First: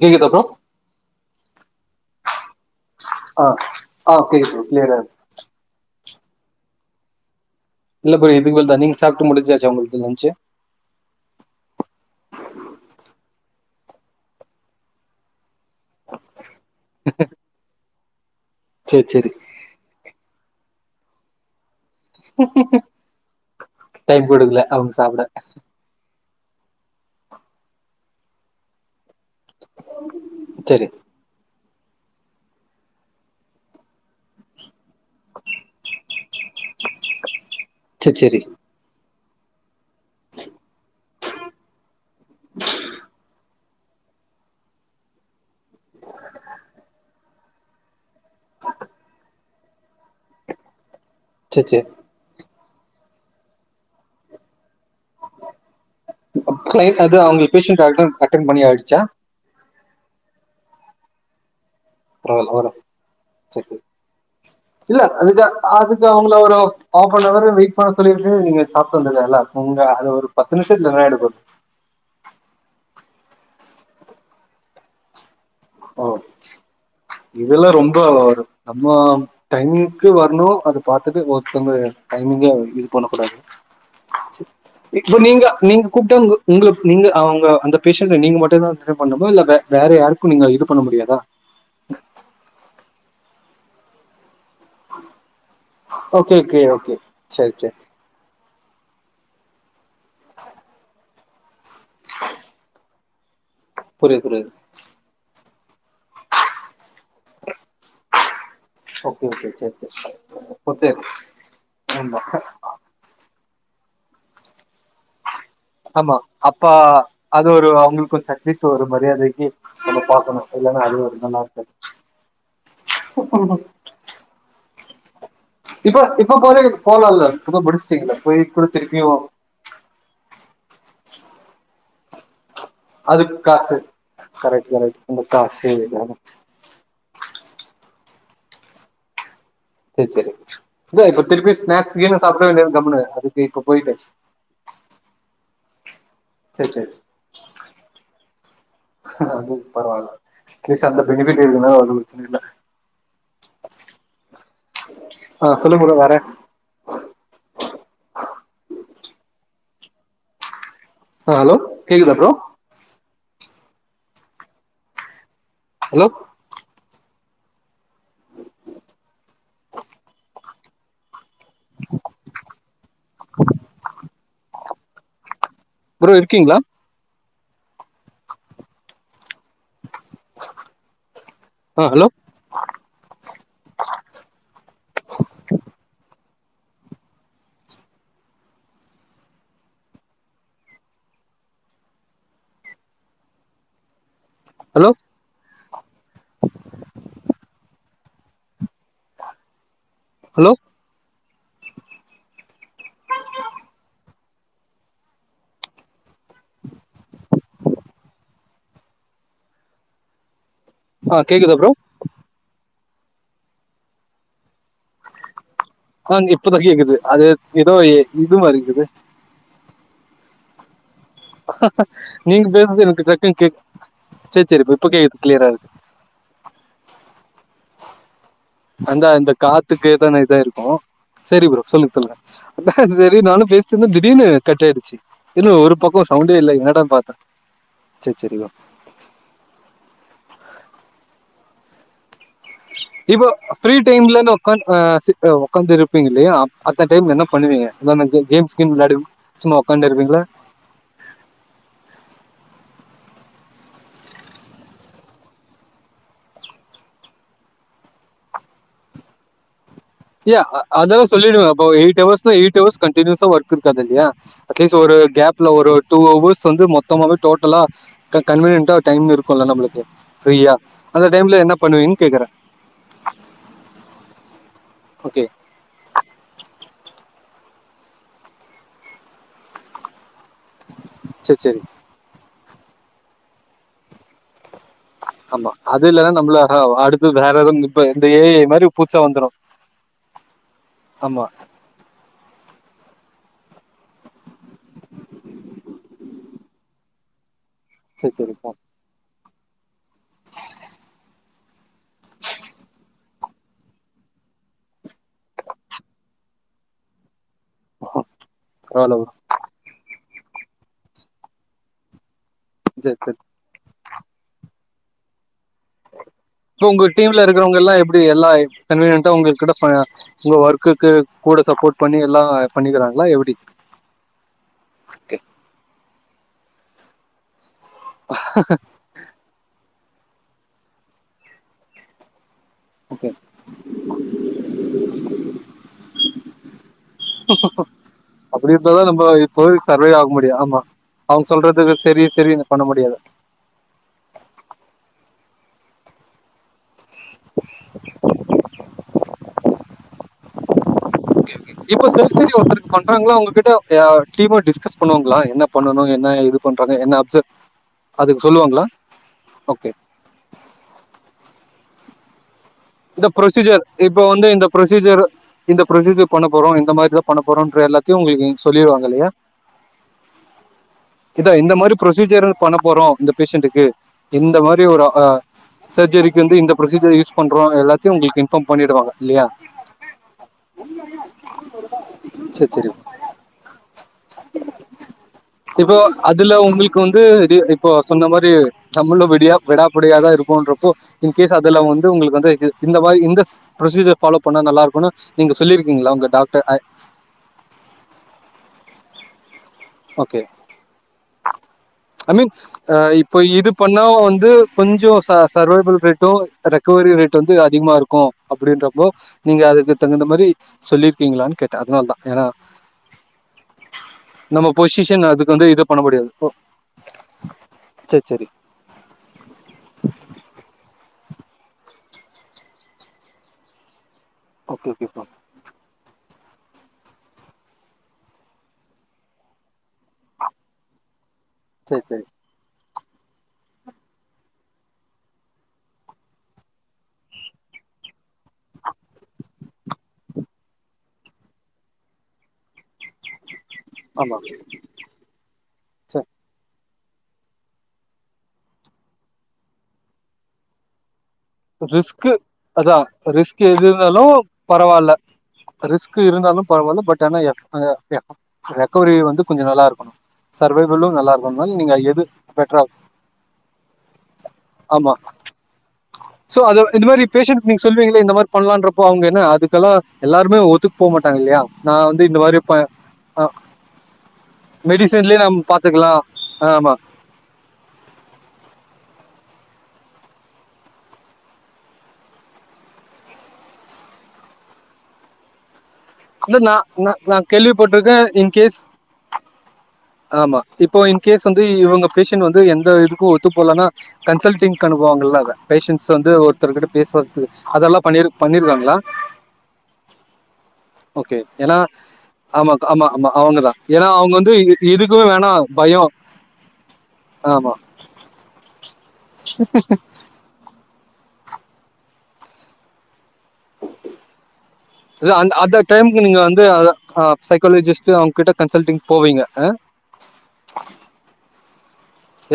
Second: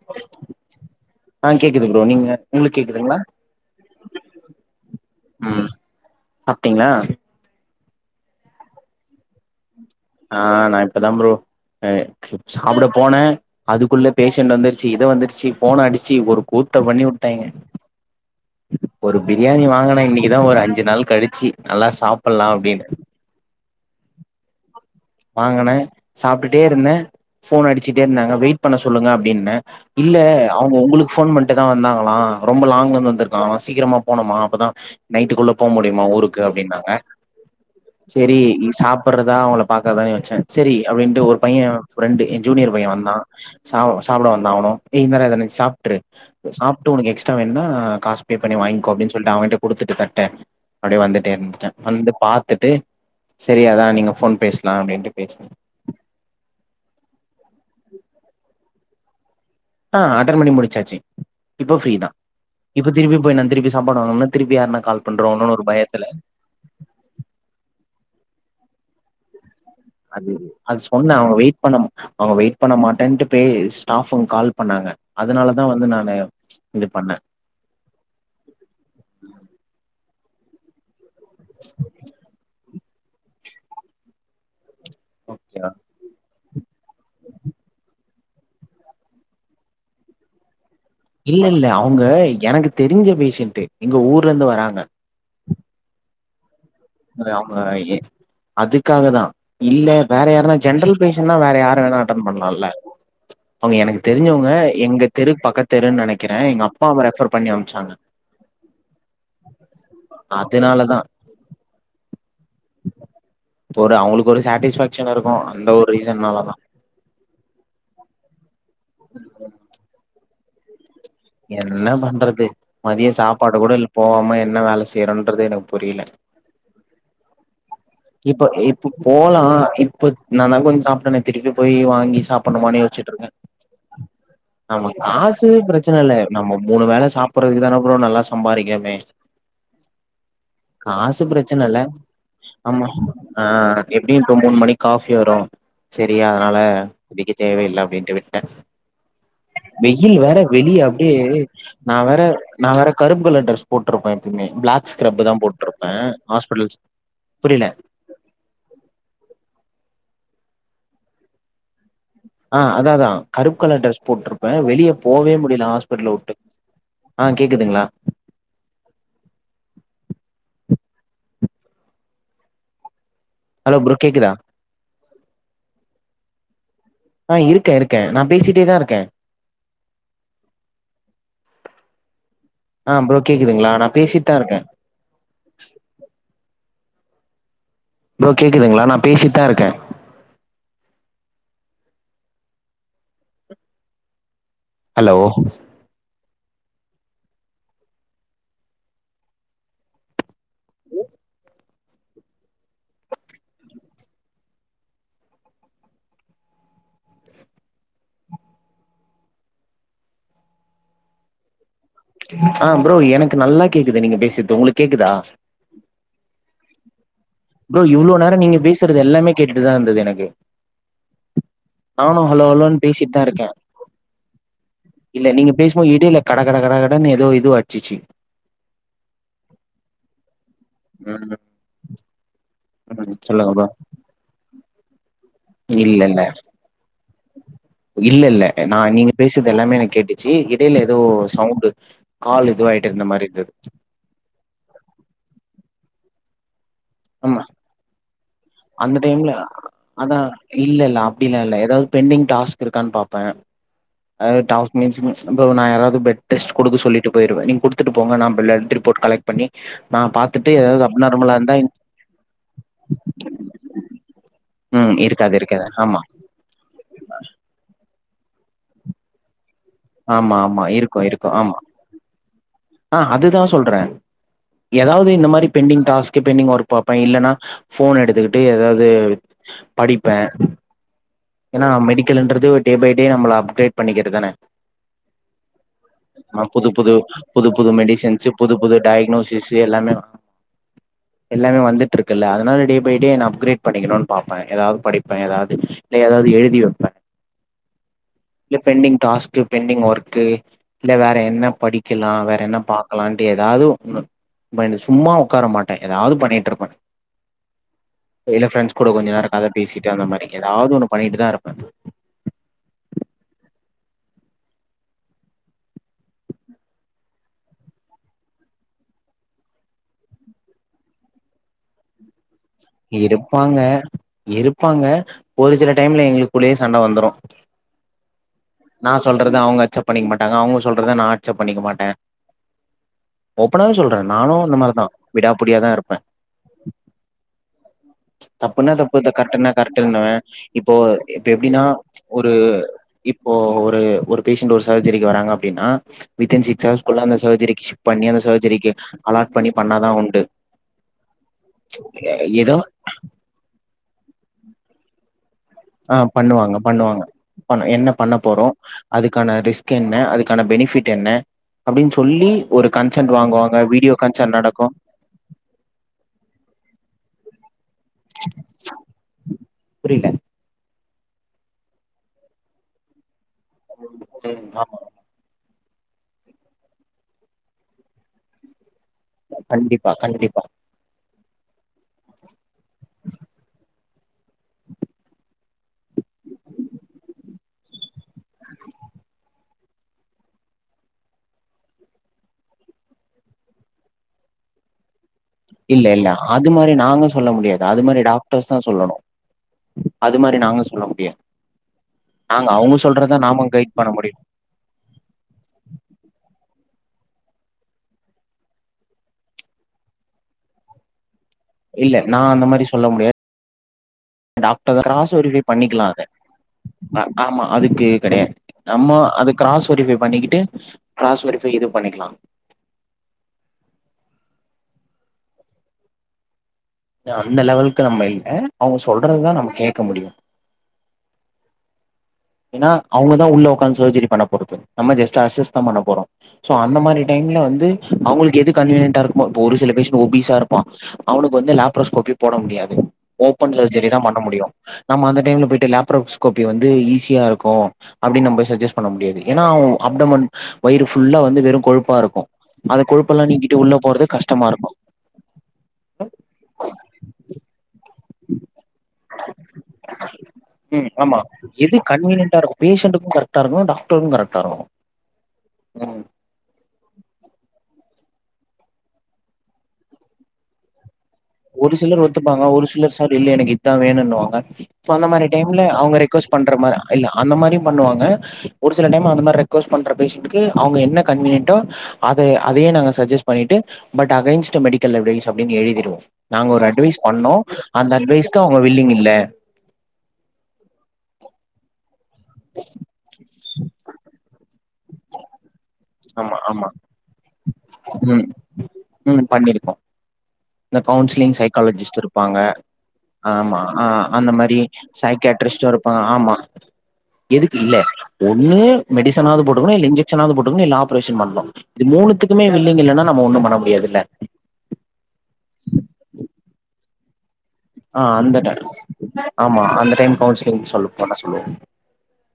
கேக்குதா ப்ரோ ஆ கேக்குதுங் ப்ரோ நீங்க உங்களுக்கு கேக்குதுங்களா ஆ ஆ கேக்குது ப்ரோ க்ளியரா ம் சாப்டிங்களா இல்ல ப்ரோ இதுக்கு மேல தா நீங் சாப்ட்டு முடிசாச்சா உங்களுக்கு லஞ்சு ஆ நா இப்பதா ப்ரோ ஆ சாப்ட போன அதுக்குள்ள பேஷண்ட் வந்துருச்சு இத வந்துருச்சு போன் அடிச்சு ஒரு கூத்த பண்ணி வுட்டாய்ங்க சரி ஒரு சரி பிரியாணி வாங்கன இன்னிக்குதா ஒரு அஞ்சு நாள் கழிச்சு நல்லா சாப்டலா அப்டின்னு டைம் போய்டுதுல அவங்க சாப்ட வாங்குன்ன சாப்புட்டுட்டே இருந்த போன் அடிச்சிட்டே இருந்தாங்க வெயிட் பண்ண சொல்லுங்க அப்டின்னே இல்ல அவுங்க சரி உங்களுக் ஃபோன் பண்ட்டுதா வந்தாங்களா ரொம்ப லாங்லர்ந்து வந்திருக்காங்களா சீக்கிரமா போனுமா அப்பதா நைட்டுக்குள்ள போ முடியுமா ஊருக்கு அப்டின்னாங்க சரி செரி சரி இனி சாப்பட்றதா அவங்கள பாக்கறதான் யோஸ்ச்சே செரி அப்டின்ட்டு ஒரு பைய ஃப்ரெண்டு எ ஜூனியர் பைய வந்தா சா சாப்ட வந்தா அவனு ஏய் இந்தா டா இத நீ சாப்ட்ரு சாப்புட்டு உனக்கு எக்ஸ்ட்ரா வேண்னா காசு பே பண்ணி வாய்ங்க்கோ அப்டின் சொல்ட்டு அவன்ட்ட குடுத்துட்டு தட்ட அப்டியே வந்துட்டே சரி இர்ந்துட்டே சரி வந்து பாத் துட்டு செரி அதா நீங்க ஃபோன் பேஸ்லா அப்டின்ட்டு பேஸ்ன கிளைண்ட் அது அவுங்ள்க் பேஷன்ண்ட அட்ரன் அட்டென் பண்ணி ஆயிடுச்சா ஆ அட்டன் பண்ணி முடிச்சாச்சு இப்போ ஃப்ரீ தா பரவாயில்ல வரும் இப்ப திருப்பி போய் நா சரி திருப்பி சரி சாப்பாடு வாங்ணுன்னா திருப்பி யாருனா கால் பண்ருவாங்களோனு ஒரு பயத்துல ல்ல ஒரு ஹாஃபனவரு வெயிட் பண்ண சொல்லிட்டு நீ சாப்ட்டு வந்துருக்கலால்ல உங்க அது ஒரு பத்து நிம்ஷத்துல என்ன ஆய்ட போது பணம் அவுங்க வெய்ட் பண்ண மாட்டேன்ட்டு போய் ஸ்டாஃப் ரூம் கால் பண்ணாங்க அதுனால தா வந்து நானு இது பண்ணே இதெல்லா ரொம்ப ஓவரு நம்ம டைமிங்க்கு வர்ணு அது பாத்துட்டு ஒர்த்தங்க டைமிங்க இது பண்ண கூடாது சே இப்ப நீங்க ஓகேவா நீங்க கூப்ட்டா உங்க உங்க நீங்க அவுங்க அந்த பேஷண்ட நீங்க மட்டுந் தா அட்டன் பண்ணுமா இல்ல வே வேற யாருக்கு நீங்க இது பண்ண முடியாதா இல்ல இல்ல அவுங்க எனக்கு தெரிஞ்ச பேஷண்ட்டு எங்க ஊர்லர்ந்து வராங்க ஓகே ஓகே ஓகே இந் மாரி சரி அவங்க சரி எ அதுக்காக தா இல்ல வேற யாருனா ஜென்ரல் பேஷண்னா வேற யாரு வேணா அட்டன் பண்லால்ல அவுங்க எனக்கு புரியுது தெரிஞ்சவ்ங்க புரியுது எங்க தெருக் பக்கத்து தெருன் நெனைக்கறே எங்க அப்பாவ ரெஃபர் பண்ணி அம்ச்சாங்க ஓகே ஓகே ஓகே ஓகே அப்ப அதனாலதா சேரி ஆமா இப்ப ஒரு அவுங்களுக்கு ஒரு சேட்டிஸ்ஃபேக்ஷன் இருக்கு அந்த ஒரு ஆமா ரீசன்னாலதா அப்பா அது ஒரு அவுங்களுக் கொஞ் அட்லீஸ்ட் ஒரு மரியாதைக்கு நம்ம பாக்கணு இல்லன்னா அது ஒரு நல்லா இருக்காது என்ன பண்றது மதிய சாப்பாடு கூட இல் போவாம என்ன வேல செய்றன்றது எனக் இப்போ இப்போ போயி போலால்ல இப் தா முடிஸ்ட்டீங்கல்ல இப்ப இப்ப போலா இப்ப நா தா கொஞ் சாப்ட்டனே திருப்பியு போயி வாங்கி சாப்பட்ணுமானு யோஸ் ச்சிட்ருக்க அதுக்கு காசு கரெக்ட் நமக் கரெக்ட் அந்த காசு பிரச்சன அதெல்லாம். இல்ல நம்ம மூணு வேள சாப்பட்றதுக்கு தான ப்ரோ நல்லா சம்பாரிக்கற்மே சேர் சேரி இதா இப்ப திருப்பியு பிரச்சன இல்ல ஸ்நாக்ஸ் கீன்னு சாப்ட வேண்டியது கம்முனு அதுக்கு இப்ப போய்ட்டு றோ மூண் மணிக் காஃபி வரு செரி அதனால சேரி சேரி குடிக்க தேவயில்ல அப்டின்ட்டு விட்டே அது பரவால்ல வெயில் வேற வெளிய அட்லீஸ்ட் அந்த அப்டியே பெனிஃபிட் இருக்குனால அது நா வேற பிரச்சன இல்ல நா வேற கருப்பு கலர் ட்ரஸ் போட்ருப்பே எப்பய்மே பிளாக் ஸ்கிரப்பு தா ஆ சொல்லுங்க போட்ருப்பே ப்ரோ வேற ஹாஸ்பிட்டல்ஸ் புரில ஆ ஹலோ கேக்குதுதா ப்ரோ ஆ அதா அதா கருப்பு கலர் ட்ரஸ் போட்ருப்பே வெளிய போவே முடியில ஹலோ ஹாஸ்பிட்டல வுட்டு ஆ கேக்குதுங்ளா அலோ ப்ரோ கேக்குதா ப்ரோ இருக்கீங்ளா ஆ இருக்கே இருக்கே நா பேசிட்டே தா இருக்கே ஆ ஹலோ ஆ ப்ரோ கேக்குதுங்களா நா பேசிட்டு தா இருக்கே ப்ரோ கேக்குதுங்களா நா பேசிட்டு தா இருக்கே ஹலோ ஹலோ ஹலோ ஆ கேக்குது ப்ரோ ஆ ப்ரோ எனக்கு நல்லா கேக்குது நீங்க பேசுது உங்களுக்கு கேக்குதா ஆ இப்பதா கேக்குது அது ஏதோ ப்ரோ இவ்ளோ நேரோ இது மாரி நீங்க இருக்குது பேசுறது எல்லாமே கேட்டுட்டுதா இருந்தது எனக்கு நானு ஹலோ நீங்க ஹலோன்னு பேசுறது எனக்கு பேசிட்டு தா டக்குனு இருக்கே கேக் சேரி சேரி இப்ப இப்ப கேக்குது கிளியரா இருக்கு போ இடையில கட கட கட கட ன்னு ஏதோ இதுவா அச்சிச்சு அந்த இந்த காத்துக்கு தான இதா ஆயிருக்கு ம் சேரி ப்ரோ சொல்லுங்க சொல்லுங்க அதா ம் சேரி நானு சொல்லுங்க ப்ரோ பேசிட்டுயிருந்த திடீனு கட் ஆயிடுச்சு இல்ல ஒரு பக்கோ சவுண்டே இல்ல என்ன டானு பாத்தே சேரி சேரி ப்ரோ நான் நீங்க பேசுது எல்லாமே எனக் கேட்டுச்சு இடையில ஏதோ சவுண்டு கால் இதுவா இப்போ ஃப்ரீ டைம்ல உக்காந் உக்காந்து இருப்பீங்கயில்லையா அந்த டைம்ல என்ன ஆமா பண்ணுவீங்க உக்காந்து கேம்ஸ் கீம் விளாடி சும்மா உக்காண்டே இருப்பீங்களா இல்லல்ல அப்புடியெல்லா இல்ல ஏதாவது பெண்டிங் டாஸ்க்கு இருக்கானு பாப்பேன் ஏ டாக்மெண்ஸ் மீண்ஸ் நான் யாராவது பெட் டெஸ்ட் குடுக்க சொல்லிட்டு போயிடுவேன் நீ குடுத்துட்டு போங்க நான் பில்லெடுத்துட்டு போட் கலக்ட்பண்ணி இயா அது சொல்லிடுவே அப்ப எயிட் ஹவஸ் எயிட் ஹவஸ் கண்டினியுஸா ஒர்க் இருக்காது இல்லையா அட்லீஸ் ஒரு ம் இருக்காது கேப்ல இருக்காது ஒரு டூ ஆமா ஹவஸ் வந்து மொ தமாவே டோட்டலா கன்வீனியன்டா டைம் இருக்கும்ல நம்முளுக்கு ஆமா ஃப்ரியா ஆமா இருக்கு அந்த இருக்கு டைம்ல என்ன ஆமா பண்ணுவீன் கேக்குறே ஆ அதுதா சொல்றே ஏதாவது ஓகே இந்த மாரி பெண்டிங் டாஸ்க்கு பெண்டிங் ஒர்க் பாப்பே இல்லன்னா போன் எடுத்துட்டு ஏதாது படிப்பே சேரி சேரி எனா மெடிக்கல்ன்றது டே பை டே நம்மள அப்கிரேட் பண்ணிக்கிறதான ஆமா அது இல்லன்னா நம்மள ஆ புது அஹ், புது அடுத்து வேற புது எதுவும் புது இப்ப இந்த ஏ மெடிசின்ஸ்சு ஐ புது மாரி புது புதுசா வந்துரும் டைக்னோசிஸ்சு எல்லாமே ஆமா எல்லாமே வந்து டுருக்குல்ல அதனால டே பை டே என்ன அப்கிரேட் பண்ணிக்கனு பாப்பே ஏதாவது படிப்பே ஏதாவது இல்ல எதாவது எழுதி சேரி சேரி வைப்பே பெண்டிங் டாஸ்க்கு பெண்டிங் ஒர்க்கு இல்ல வேற என்ன படிக்கலா வேற என்ன பாக்கலான்ட்டு ஏதாது ம் ஒண்ணு மா சும்மா உக்கார மாட்டே ஏதாது பண்ணிட்டு இருப்பே இல்ல ஃப்ரண்ட்ஸ் கூட பரவால்ல ப்ரோ கொஞ்சோ நேரோ கத பேசிட்டு அந்த மாரி ஏதாது ஒண்ணு பண்ணிட்டுதா இருப்பே ஜே ஜே போ உங்க டீம்ல இருக்குறவுங்க எல்லா எப்புடி எல்லா கன்வீனியன்டா உங்ககிட்ட உங்க ஒர்க்குக்கு கூட சப்போட் பண்ணி எல்லா பண்ணிக்கிறாங்களா எப்டி இருப்பாங்க இருப்பாங்க ஒரு சில டைம்ல எங்களுக்குள்ளயே சண்ட வந்துரு [unintelligible] நான் சொல்றது அவுங்க அக்செப் பண்ணிக்க மாட்டாங்க அவுங்க சொல்றதா நா அக்சொப் பண்ணிக்க மாட்டே ஓகே ஓப்பனாவே சொல்றே நானு அந்த மாரிதா விடாபுடியாதா இருப்பே [unintelligible] [unintelligible] அப்டி தப்புனா இருந்தாதா தப்பு நம்ம து கரெக்டுனா இப்போதைக்கு சர்வே ஆக கரெக்டுனுவே முடியும் ஆமா இப்போ இப்ப அவங்க எப்படின்னா சொல்றதுக்கு சரி ஒரு சரின்னு பண்ண முடியாது ஓ ஒரு ஒரு பேஷண்ட் ஒரு சார்ஜரிக்கு வராங்க அப்டின்னா வித்தின் சிக்ஸ் ஹார்ஸ் குள்ள அந்த சர்ஜரிக்கி சிஃப்ட் பண்ணி அந்த சர்ஜரிக்கி அலாட் பண்ணி பண்ணாதா உண்டு ஓகே ஓகே இப்ப ஸர்சரி ஏதோ ஒருத்தருக்கு பண்றாங்களா அவுங்ககிட்டய டீம்மா டிஸ்கஸ் பண்ணுவாங்ளா என்னப் ஆ பண்ணுவாங்க பண்ணுவாங்க பண் என்ன பண்ண அதுக்கு போறோ சொல்லுவாங்களா அதுக்கான ஓகே ரிஸ்க் என்ன அது க்கான பெனிபிட் என்ன அப்டின் சொல்லி ஒரு இந்த கன்சென்ட் வாங்குவாங்க ப்ரொசீஜர் வீடியோ இப்ப வந்து கன்சென்ட் இந்த நடக்கு ப்ரொசீஜர் இந்த ப்ரொசீஜர் பண்ண போறோ இந்த மாரி தா பண்ண போறோன்ற எல்லாத் த்தயு உங்களுக்கு இங்க சொல்லிருவாங்க இல்லையா புரியல இதா இந்த மாரி ப்ரொசீஜர் பண்ண போறோ இந்த பேஷண்டக்கு இந்த ம் மாரி ஆமா ஒரு அ சர்ஜரிக்கு வந்து இந்த ப்ரொசீஜர் யூஸ் பண்றோ எல்லாத்தையு உங்களுக்கு இன்ஃபார்ம் பண்ணிடுவாங்க கண்டிப்பா கண்டிப்பா செர் செரி [inaudible] இப்போ அதுல உங்களுக்கு வந்து இது இப்போ சொன்ன மாரி நம்மளு வெடியா விடாபடியாதா இருப்போன்றப்போ இன்கேஸ் அதுல வந்து உங்களுக் வந்து இ இந்த மாரி இந்தஸ் புரொசீஜர் ஃபாலோ பண்ணா நல்லா இருக்குனு இல்ல இல்ல அது மாரி நாங்க சொல்ல முடியாது அது மாரி டாக்டர்ஸ் தா சொல்லணு அது ஓகே மாரி நாங்க சொல்ல முடியாது ஐ மீன் நாங்க அ அவங்க சொல்றதா இப்ப நாம இது கைட் பண்ணா பண்ண முடியு வந்து கொஞ்சோ ச சர்வைபல் ரேட்டூ ரெக்கவரி ரேட் வந்து அதிகமா இருக்கூ அப்டின்றப்போ நீங்க அதுக்கு தகுந்த மாரி சொல்லிருக்கீங்களான்னு கேட் இல்ல நா அந்த மாரி சொல்ல முடியா நம்ம டாக்டர் பொசிஷன் கிராஸ் அதுக்கு வெரிஃபைவ் வந்து இது பண்ண பண்ணிக்லா அத முடியாது ஓ ஆமா அதுக்கு சரி சரி கெடையாது நம்ம அது கிராஸ் வெரிஃபை பண்ணிக்கிட்டு கிராஸ் வெரிஃபை இது பண்ணிக்லா ஓகே ஓகே ப்ரோ த அந்த லெவலுக்கு நம்ம இல்ல அவுங்க சொல்றதுதான் நம்ம கேட்க முடியு செர் செரி ஏன்னா அவுங்கதா உள்ள உக்காந்து சர்சேஜரி பண்ண போறது நம்ம ஜஸ்ட் அசஸ்தான் பண்ண போறோ சோ அந்த மாரி டைம்ல வந்து அவுங்களுக்கு எது கன்வீனியன்டா இருக்குமோ இப்ப ஒரு சில பேஷன்ட் ஓபீசா இருப்பா அவனுக்கு வந்து லேப்ரோஸ்கோபி போட முடியாது ஓபன் சர் ஜரி தா ஆமா பண்ண முடியு நம்ம அந்த டைம்ல போய்ட்டு சரி லப்ரோஸ்கோப்பி வந்து ஈிசி கிளியரா இருக்கூ அப்டின்னு நம்ப சஜஸ்ட் பண்ண முடியாது ஏன்னா அப்டோமென் வயிறு ஃபுல்லா வந்து வெறு கொழுப்பா ரிஸ்கு இருக்கு அதா அந்த கொழுப்பெல்லா ரிஸ்க் நீக்கிட்டு எது உள்ள இருந்தாலு போறது கஷ்டமா இருக்கு பரவால்ல ரிஸ்க் இருந்தாலு பரவால்ல பட் ஆனா [unintelligible] ரெக்கவரி வந்து கொஞ்ச நல்லா இருக்குணு ம் ஆமா எது கன்வினியன்டா இருக் பெட்டரா பேஷண்ட்டுக்கூ கரெக்டா இருக்கனு டாக்டருக்கூ கரெக்டா இருக்கனு ஆமா சோ அது இந்த மாரி பேஷன்ட் நீங்க சொல்லுவீங்கள இந்த மாரி பண்லான்றப்போ அவுங்க என்ன அதுக்கல்லா எல்லாருமே ஒத்துக் ஒரு சிலர் ஒத்துப்பாங்க ஒரு சிலர் சார் அ இல்ல எனக்கு இதுதா வேணுனுவாங்க சோ அந்த மெடிசன்லயே மாரி நம்ம டைம்ல அவங்க பாத்துக்கலாம். ரே க்கோர்ஸ் பண்ற ஆமா. மார இல்ல அந்த மாரியு பண்ணுவாங்க ஒரு சில டைம் அந்த மாரி ரெக்வஸ்ட் பண்ற பேஷண்டுக்கு அவுங்க என்ன கன்வீனியன்ட்டோ அத அதயே நாங்க சஜெஸ்ட் பண்ணிட்டு பட் அகைன்ஸ்ட் மெடிக்கல் எவிடெண்ஸ் அப்டின் எழுதிருவோ இல்ல நாங்க ஒரு நான் அட்வைஸ் நான் நான் பண்ணோ அந்த கேள்விப்பட்டிருக்கேன். அட்வைஸ்க்கு இன்கேஸ் அவுங்க வில்லிங் இல்ல ஆமா இப்போ இன் கேஸ் வந்து இவுங்க பேஷன்ட் வந்து எந்த இதுக்கு ஒத்து போலனா கன்சல்டிங் கனுபவாங்கள்ல அத பேஷன்ஸ் வந்து ஆமா ஒருத்தர்கிட்ட ஆமா பேசுவதுக்கு அதெல்லா பண்ணிரு ம் பண்ணிருவாங்களா ம் பண்ணிருக்கோ இந்த ஓகே. கவுன்சிலிங் ஏன்னா சைக்காலஜிஸ்ட் இருப்பாங்க ஆமா, ஆமா, அவங்க தான். ஆமா ஆ ஏன்னா அவங்க அந்த வந்து இ மாரி இதுக்குமே வேணாம் சைக்காட்ரிஸ்ட் பயம். சருப்பா ஆமா ஆமா. எதுக்கு இல்ல ஒன்னு மெடிசனாவது போட்டுக்கணு இல்ல இஞ்ச ஷனாவது போட்டுக்குன்னு இல்ல ஆபரேஷன் பண்ணு இது மூணுதுக்கு வில்லிங் இல்லன்னா நம்ம ஒன்னு பண்ண முடியாது இல்ல இல்ல அந் அந்த டைமுக்கு நீங்க வந்து அது சைக்காலஜிஸ்ட் அ அவங்க கிட்ட அந்த டைம் கன்சல்டிங் போவீங்க ஆ? ஆமா அந்த டைம் கவுன்சிலிங் சொல் பண்ண சொல்லுவோ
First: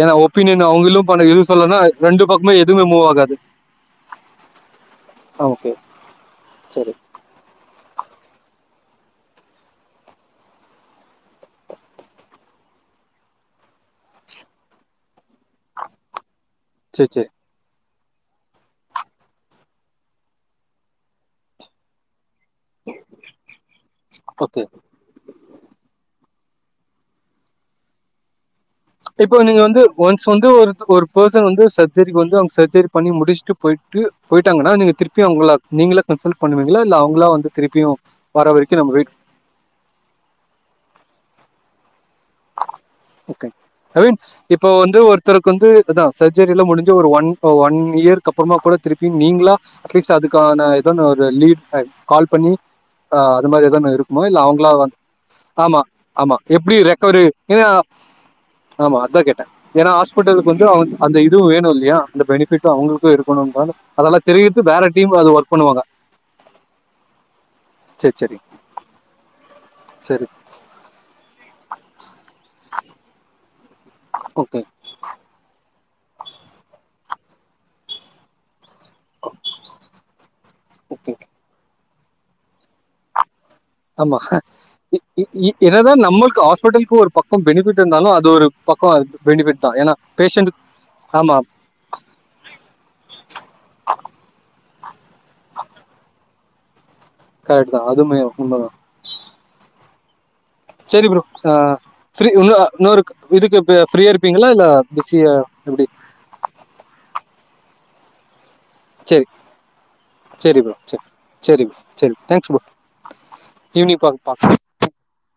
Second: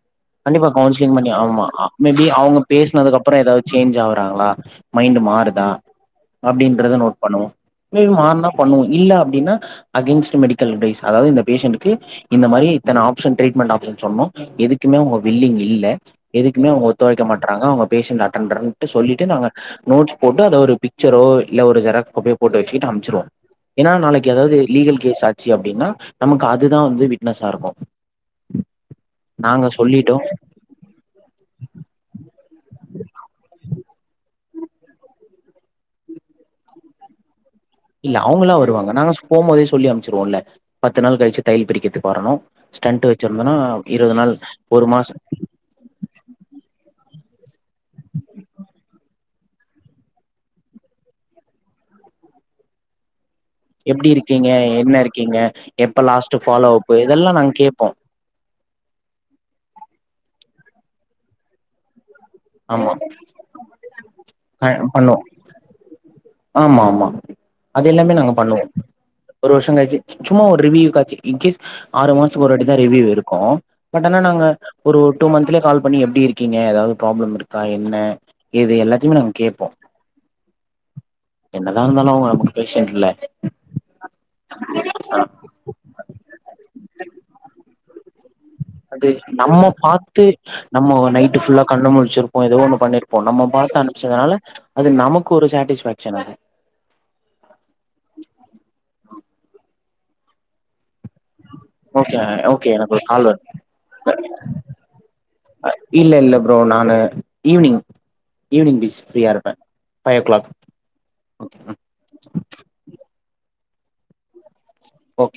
ஏன்னா ஒப்பீனியன் கண்டிப்பா அவங்களும் கவுன்சிலிங் பண்ண பண்ணி எதுவும் ஆமா சொல்லனா ரெண்டு மேபி பக்கமே அவுங்க எதுவுமே மூவ் பேசனதுக்கு ஆகாது அப்றோ ஏதாது சேஞ்ச் ஆவ்றாங்ளா மைண்டு மாறுதா ஓகே சரி அப்டின்றது நேட் பண்ணுவோ அகைன் மார்னா பண்ணுவோ இல்ல அப்டின்னா அகேன்ஸ்ட் மெடிக்கல் கைஸ் அதாவது இந்த பேஷன்ட்க்கு இந்த மாரி இத்தன ஆப்ஷன் ட்ரீட்மெண்ட் ஆப்ஷன் சொன்னோ எதுக்குமே அவங்க வில்லிங் இல்ல எதுக்குமே அவுங்க சரி ஒத்துழைக்க சரி மாட்டறாங்க அவுங்க பேஷன்ட் அட்டெண்டர் இன்ட்டு சொல்லிட்டு நாங்க நோட்ஸ் போட்டு அத ஒரு பிக்சரோ இல்ல ஒரு ஜெராகப்பியோ போட்டு வெச்சுட்டு அமைச்சிருவோ ஏன்னா நாளைக் கி ஏதாது ஓகே லீகல் கேஸ் ஆச்சு அப்டின்னா நமக்கு அதுதா வந்து விட்னஸா இருக்கு இப்போ நீங்க வந்து ஒன்ஸ் வந்து ஒருத் ஒரு பெர்சன் வந்து சர்ஜரிக்கு வந்து அவுங்க சர்ஜரி பண்ணி முடிச்சுட்டு போயிட்டு போயிட்டாங்கன்னா நீங்க திருப்பி அவுங்கள நீங்களே கன்சல்ட் பண்ணுவீங்களா இல்ல அவங்களா வந்து திருப்பியு இல்ல வர அவங்களா வரைக்கு வருவாங்க நம்ம வெயிட் நாங்க போம்போதே சொல்லி அமிச்சிடுவோல்ல பத்து நாள் கழிச்சி தையல் பிரிக்கிறதுக்கு வரணு ஸ்டன்ட் ஓகே வெச்சிருந்தோன்னா இருவது நாள் ஒரு மாச கரெக்டு தா இப்பதா சர்ஜரில்லா முடிஞ்சி ஒரு ஒன் ஒன் இயருக்கு அப்புறமா கூட திருப்பி நீங்களா அட்லீஸ்ட் அதுக்கான ஏதோன்னு ஒரு லீட் அ கால் பண்ணி ஆ அது மாரி ஏதோ ஒன்னு எப்டி இருக்குமோ இல்ல இருக்கீங்க அவுங்களா வந் என்ன இருக்கீங்க ஆமா எப்ப ஆமா லாஸ்ட் ஃபாலோ எப்டி அப்பு ரெக்கவரி இதெல்லா நாங்க இதையா கேப்போ ஆமா அதா கேட்ட ஏன்னா ஹாஸ்பிட்டலுக்கு வந்து அவங் அந்த இதுவு வேணு இல்லையா அந்த பெனிஃபிட்டு ஆமா அவுங்களுக்கு இருக்கணும் பாங்க அதெல்லா தெரிவித்து அ வேற பண்ணுவோ டீம் அது ஒர்க் பண்ணுவாங்க ஆமா ஆமா அது சரி எல்லாமே நாங்க சரி பண்ணுவோ ஒரு வருஷம் கழிச்சி சரி சும்மா ஒரு ரிவ்யூ காச்சி இன்கேஸ் ஆறு மாசுக்கு ஒருவாட்டி தா ரிவ்யூ இருக்கு பட் ஆனா நாங்க ஓகே ஒரு டூ மந்த்லயே கால் பண்ணி எப்டி இருக்கீங்க ஏதாது ப்ராப்ளம் இருக்கா என்ன இது எல்லாத்தையுமே நாங்க கேட்போ ஓகே எத இருந்தாலும் அவுங்க நமக்கு பேஷண்ட்ல ஆமா இ இ ஈ என்னதா நம்மளுக்கு ஹாஸ்பிடலுக்கு ஒரு பக்கோ பெனிஃபிட் இருந்தாலு அது ஒரு பக்கம் அது நம்ம பெனிஃபிட் தான் ஏன்னா பாத்து பேஷண்ட் நம்ம ஆமா நைட்டு ஃபுல்லா கண்ண முழிச்சிருப்போ ஏதோ ஒன்னு பண்ணிருப்போ நம்ம பாத்து அனுச்சதுனால அது நமக்கு ஒரு சாட்டிஸ்ஃபேக்ஷன் அது கரெக்ட் தா அதுமே உண்மதா சேரி ப்ரோ ஆ ஓகே ஃப்ரீ இன்னொ ஓகே எனக்கு இன்னொரு ஒரு கால் வருது இதுக்கு ஃப்ரீயா இருப்பீங்களா இல்ல பிஸியா எப்டி இல்ல இல்ல ப்ரோ நானு ஈவ்னிங் ஈவ்னிங் பிசி சேரி சேரி ப்ரோ சேரி சேரி ப்ரோ சேரி தேங்க்ஸ் ப்ரோ ஈவ்னிங் பா பாக் ஓகே